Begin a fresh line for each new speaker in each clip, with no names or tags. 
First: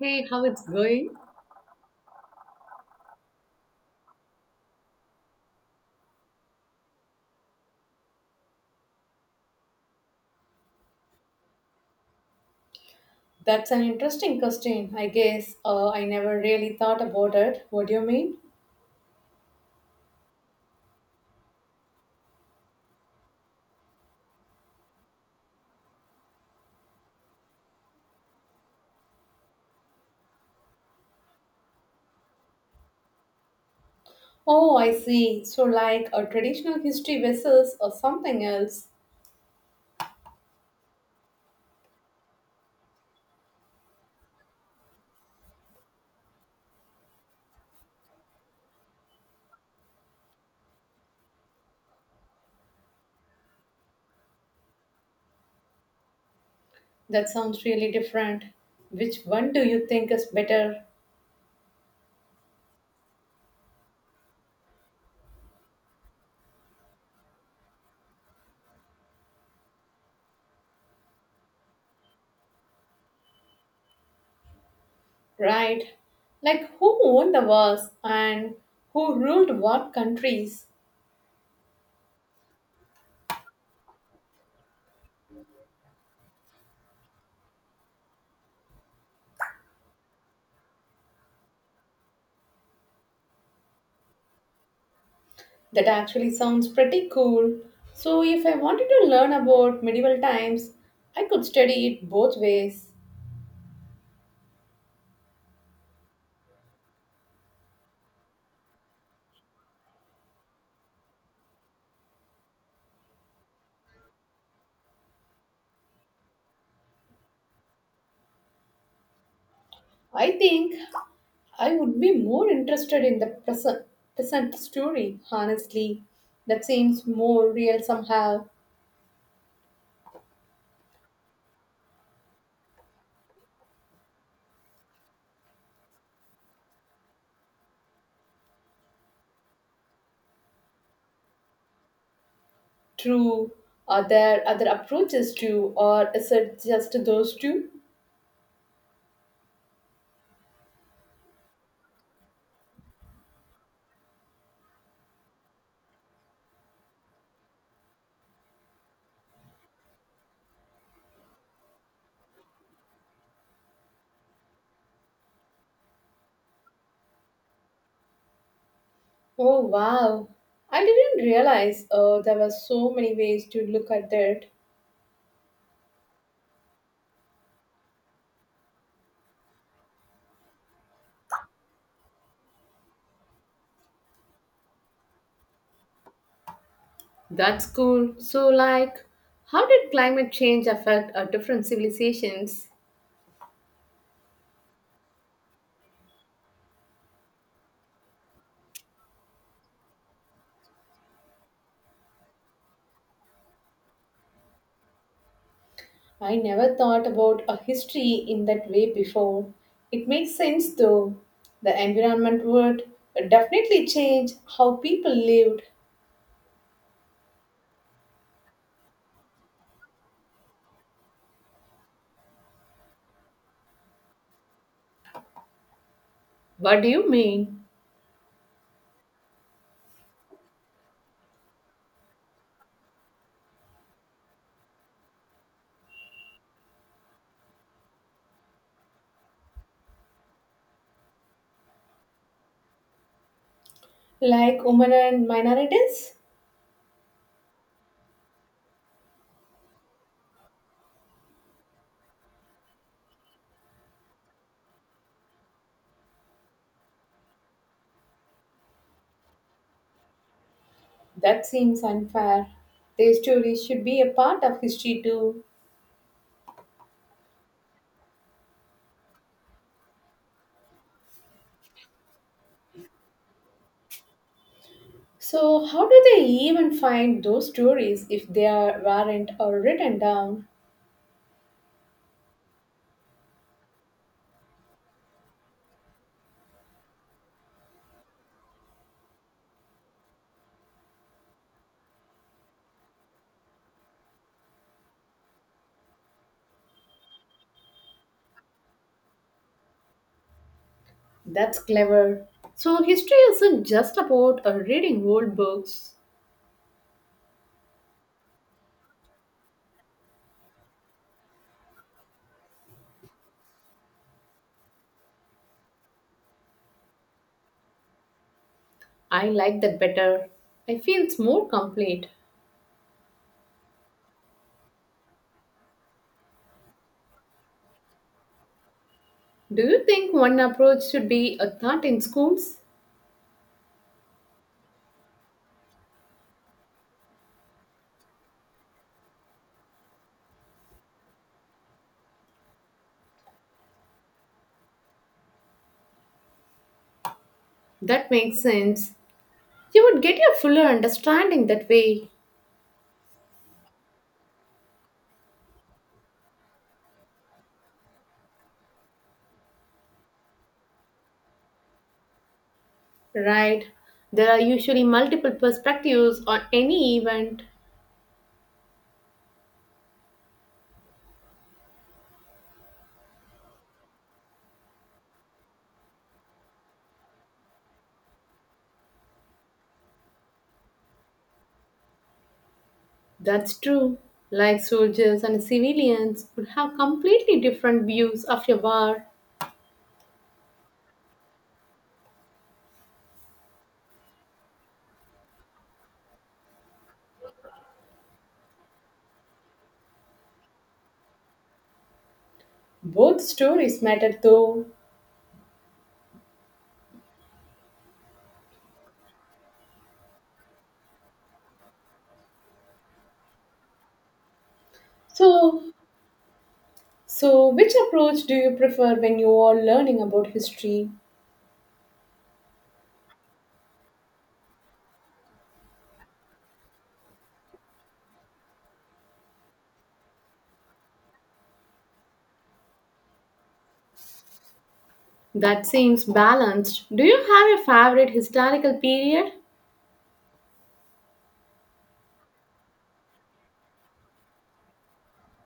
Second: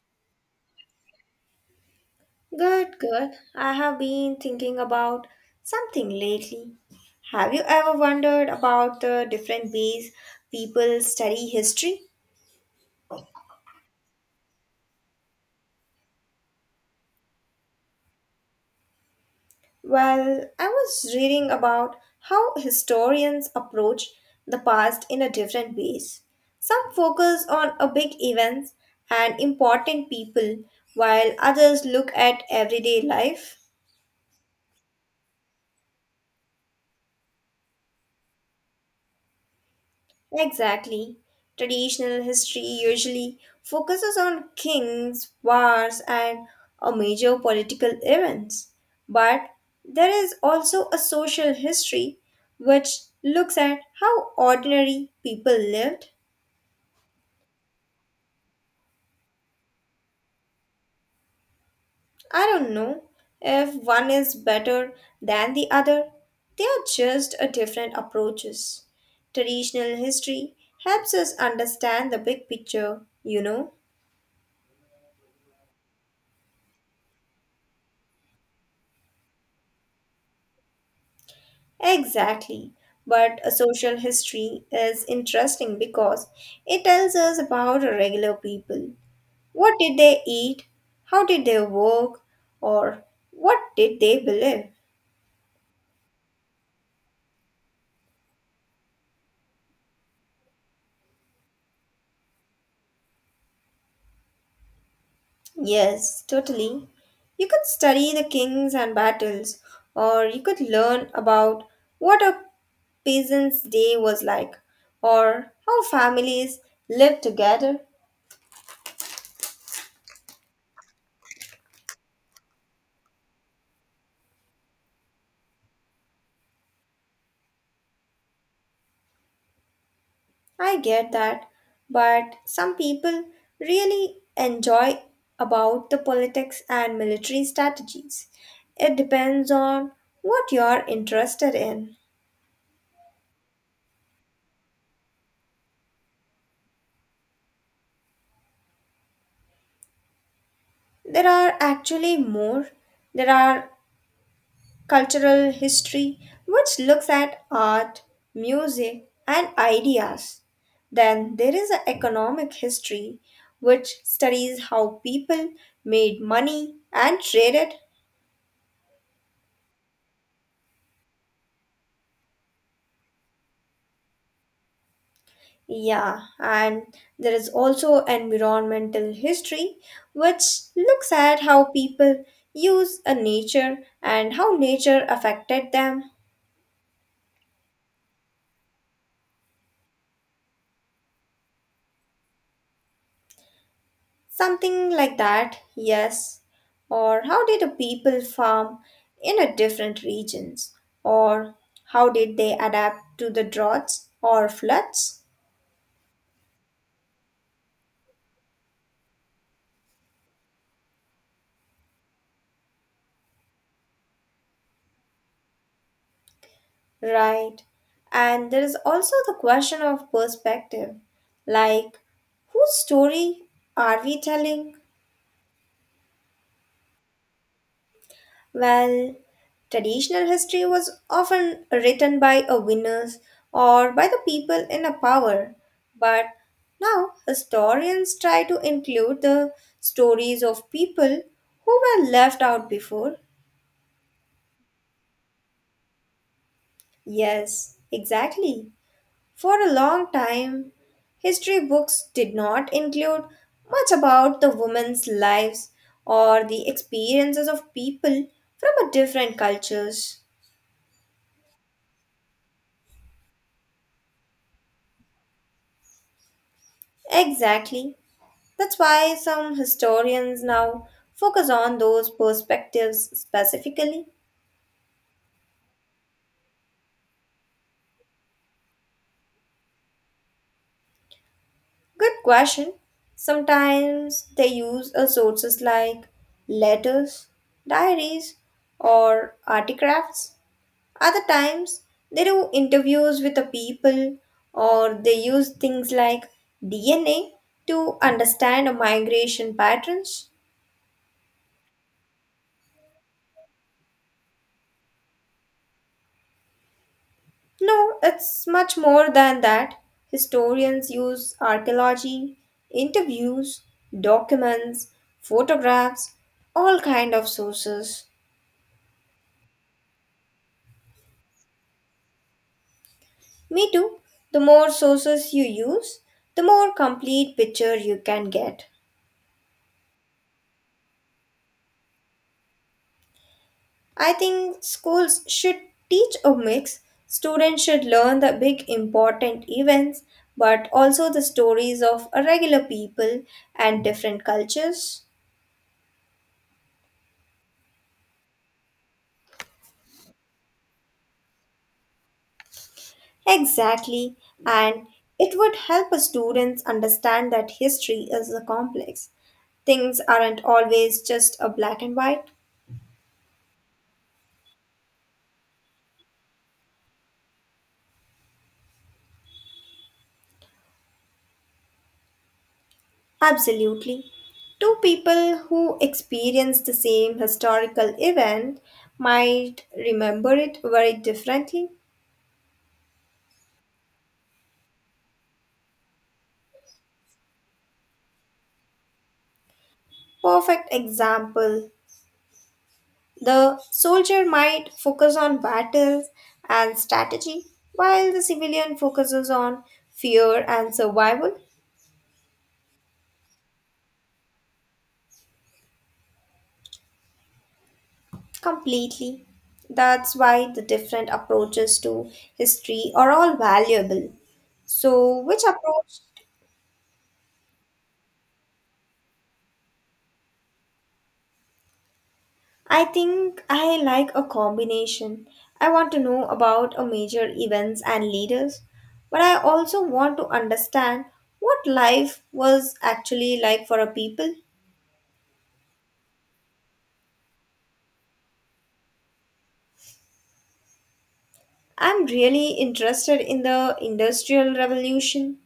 Hey, how it's going?
Good, good. I have been thinking about something lately. Have you ever wondered about the different ways people study history?
That's an interesting question, I guess. I never really thought about it. What do you mean?
Well, I was reading about how historians approach the past in a different ways. Some focus on a big events and important people, while others look at everyday life.
Oh, I see. So, like a traditional history versus or something else.
Exactly. Traditional history usually focuses on kings, wars, and a major political events. But there is also a social history which looks at how ordinary people lived.
That sounds really different. Which one do you think is better,
I don't know if one is better than the other. They are just a different approaches. Traditional history helps us understand the big picture, you know.
right? Like who owned the wars and who ruled what countries?
Exactly. But a social history is interesting because it tells us about regular people. What did they eat? How did they work? Or what did they believe?
That actually sounds pretty cool. So, if I wanted to learn about medieval times, I could study it both ways.
Yes, totally. You could study the kings and battles, or you could learn about what a peasant's day was like, or how families lived together.
I think I would be more interested in the present story, honestly. That seems more real somehow.
I get that, but some people really enjoy about the politics and military strategies. It depends on what you're interested in.
True. Are there other approaches to, or is it just those two?
There are actually more. There are cultural history, which looks at art, music, and ideas. Then there is a economic history, which studies how people made money and traded.
Oh, wow. I didn't realize there were so many ways to look at that.
Yeah, and there is also environmental history, which looks at how people use a nature and how nature affected them.
That's cool. So, like, how did climate change affect our different civilizations?
Something like that, yes. Or how did the people farm in a different regions? Or how did they adapt to the droughts or floods?
I never thought about a history in that way before. It makes sense though. The environment would definitely change how people lived.
Right. And there is also the question of perspective, like whose story are we telling?
What do you mean?
Well, traditional history was often written by a winners or by the people in a power, but now historians try to include the stories of people who were left out before.
Like women and minorities.
Yes, exactly. For a long time, history books did not include much about the women's lives or the experiences of people from a different cultures.
That seems unfair. Their stories should be a part of history too.
Exactly. That's why some historians now focus on those perspectives specifically.
So, how do they even find those stories if they are, weren't or written down?
Good question. Sometimes they use sources like letters, diaries, or artifacts. Other times they do interviews with the people or they use things like DNA to understand migration patterns.
That's clever. So, history isn't just about reading old books.
No, it's much more than that. Historians use archaeology, interviews, documents, photographs, all kind of sources.
I like that better. I feel it's more complete.
Me too. The more sources you use, the more complete picture you can get.
Do you think one approach should be a thought in schools?
I think schools should teach a mix. Students should learn the big important events, but also the stories of regular people and different cultures.
That makes sense. You would get a fuller understanding that way,
Exactly, and it would help students understand that history is a complex. Things aren't always just a black and white.
right? There are usually multiple perspectives on any event.
Absolutely. Two people who experience the same historical event might remember it very differently.
That's true. Like soldiers and civilians would have completely different views of a war.
Perfect example, the soldier might focus on battles and strategy, while the civilian focuses on fear and survival.
Both stories matter though.
Completely. That's why the different approaches to history are all valuable. So, which
So,
approach?
so which approach do you prefer when you are learning about history?
I think I like a combination. I want to know about a major events and leaders, but I also want to understand what life was actually like for a people.
That seems balanced. Do you have a favorite historical period?
I'm really interested in the Industrial Revolution.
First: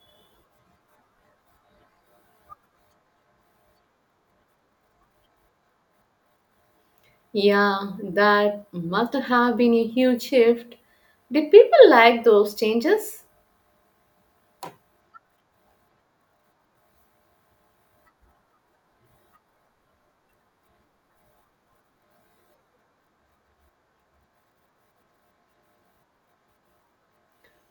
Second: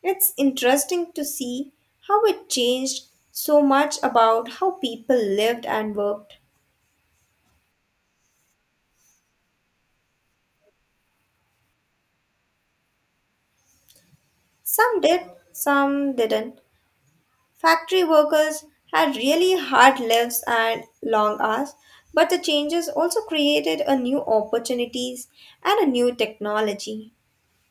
It's interesting to see how it changed so much about how people lived and worked.
Yeah, that must have been a huge shift. Did people like those changes?
Some did, some didn't. Factory workers had really hard lives and long hours, but the changes also created a new opportunities and a new technology.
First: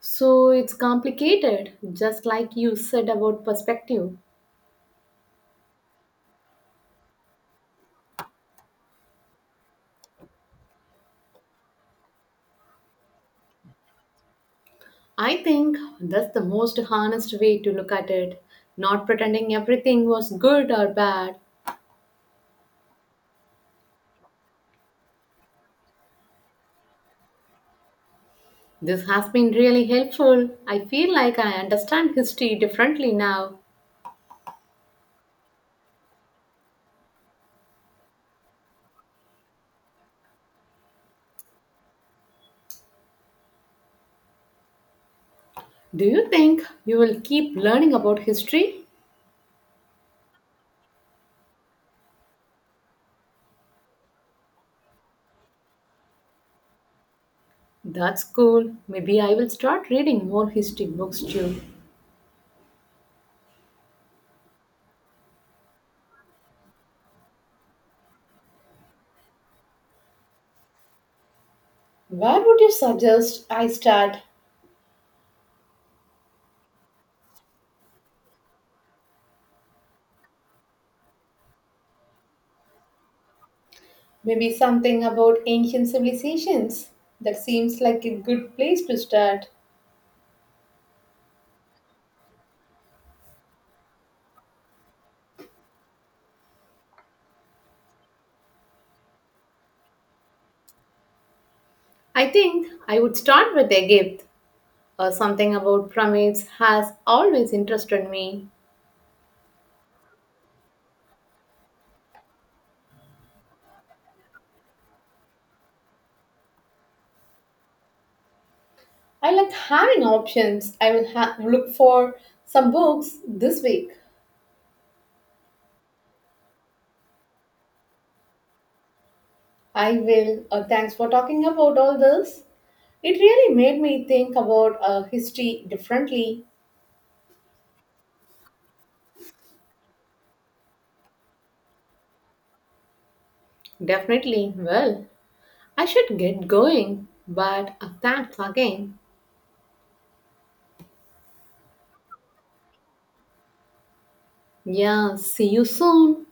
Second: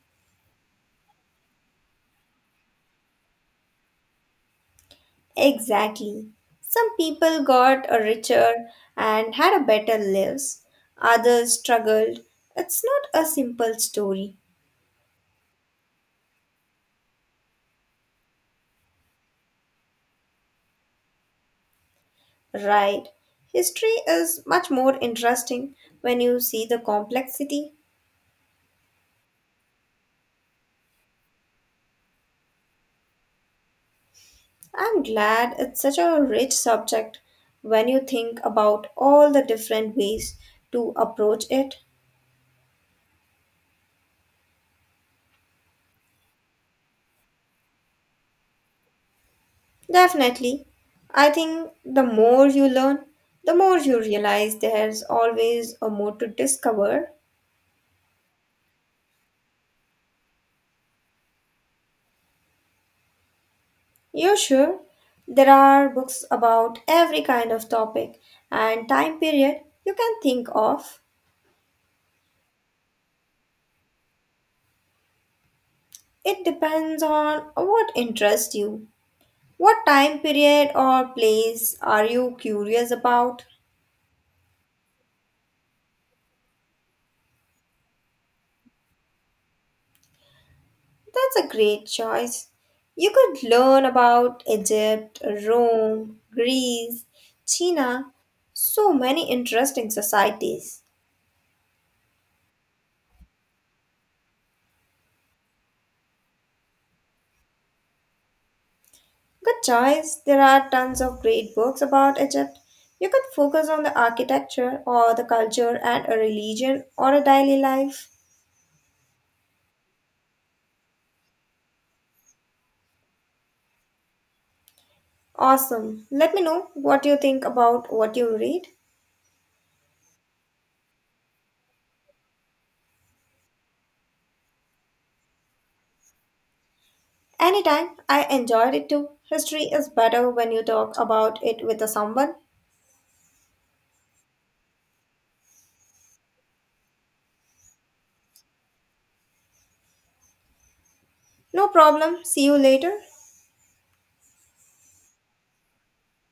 So it's complicated, just like you said about perspective.
Exactly. Some people got a richer and had a better lives. Others struggled. It's not a simple story.
I think that's the most honest way to look at it, not pretending everything was good or bad.
Right. History is much more interesting when you see the complexity.
This has been really helpful. I feel like I understand history differently now.
I'm glad it's such a rich subject when you think about all the different ways to approach it.
Do you think you will keep learning about history?
Definitely. I think the more you learn, the more you realize there's always a more to discover.
That's cool. Maybe I will start reading more history books too.
You're sure? There are books about every kind of topic and time period you can think of.
Where would you suggest I start?
It depends on what interests you. What time period or place are you curious about?
Maybe something about ancient civilizations? That seems like a good place to start.
That's a great choice. You could learn about Egypt, Rome, Greece, China, so many interesting societies.
I think I would start with Egypt. Or something about pyramids has always interested me.
Good choice. There are tons of great books about Egypt. You could focus on the architecture or the culture and a religion or a daily life.
I like having options. I will look for some books this week.
Awesome. Let me know what you think about what you read.
I will. Thanks for talking about all this. It really made me think about history differently.
Anytime, I enjoyed it too. History is better when you talk about it with someone.
Definitely. Well, I should get going, but thanks again.
No problem, see you later.
Yeah, see you soon.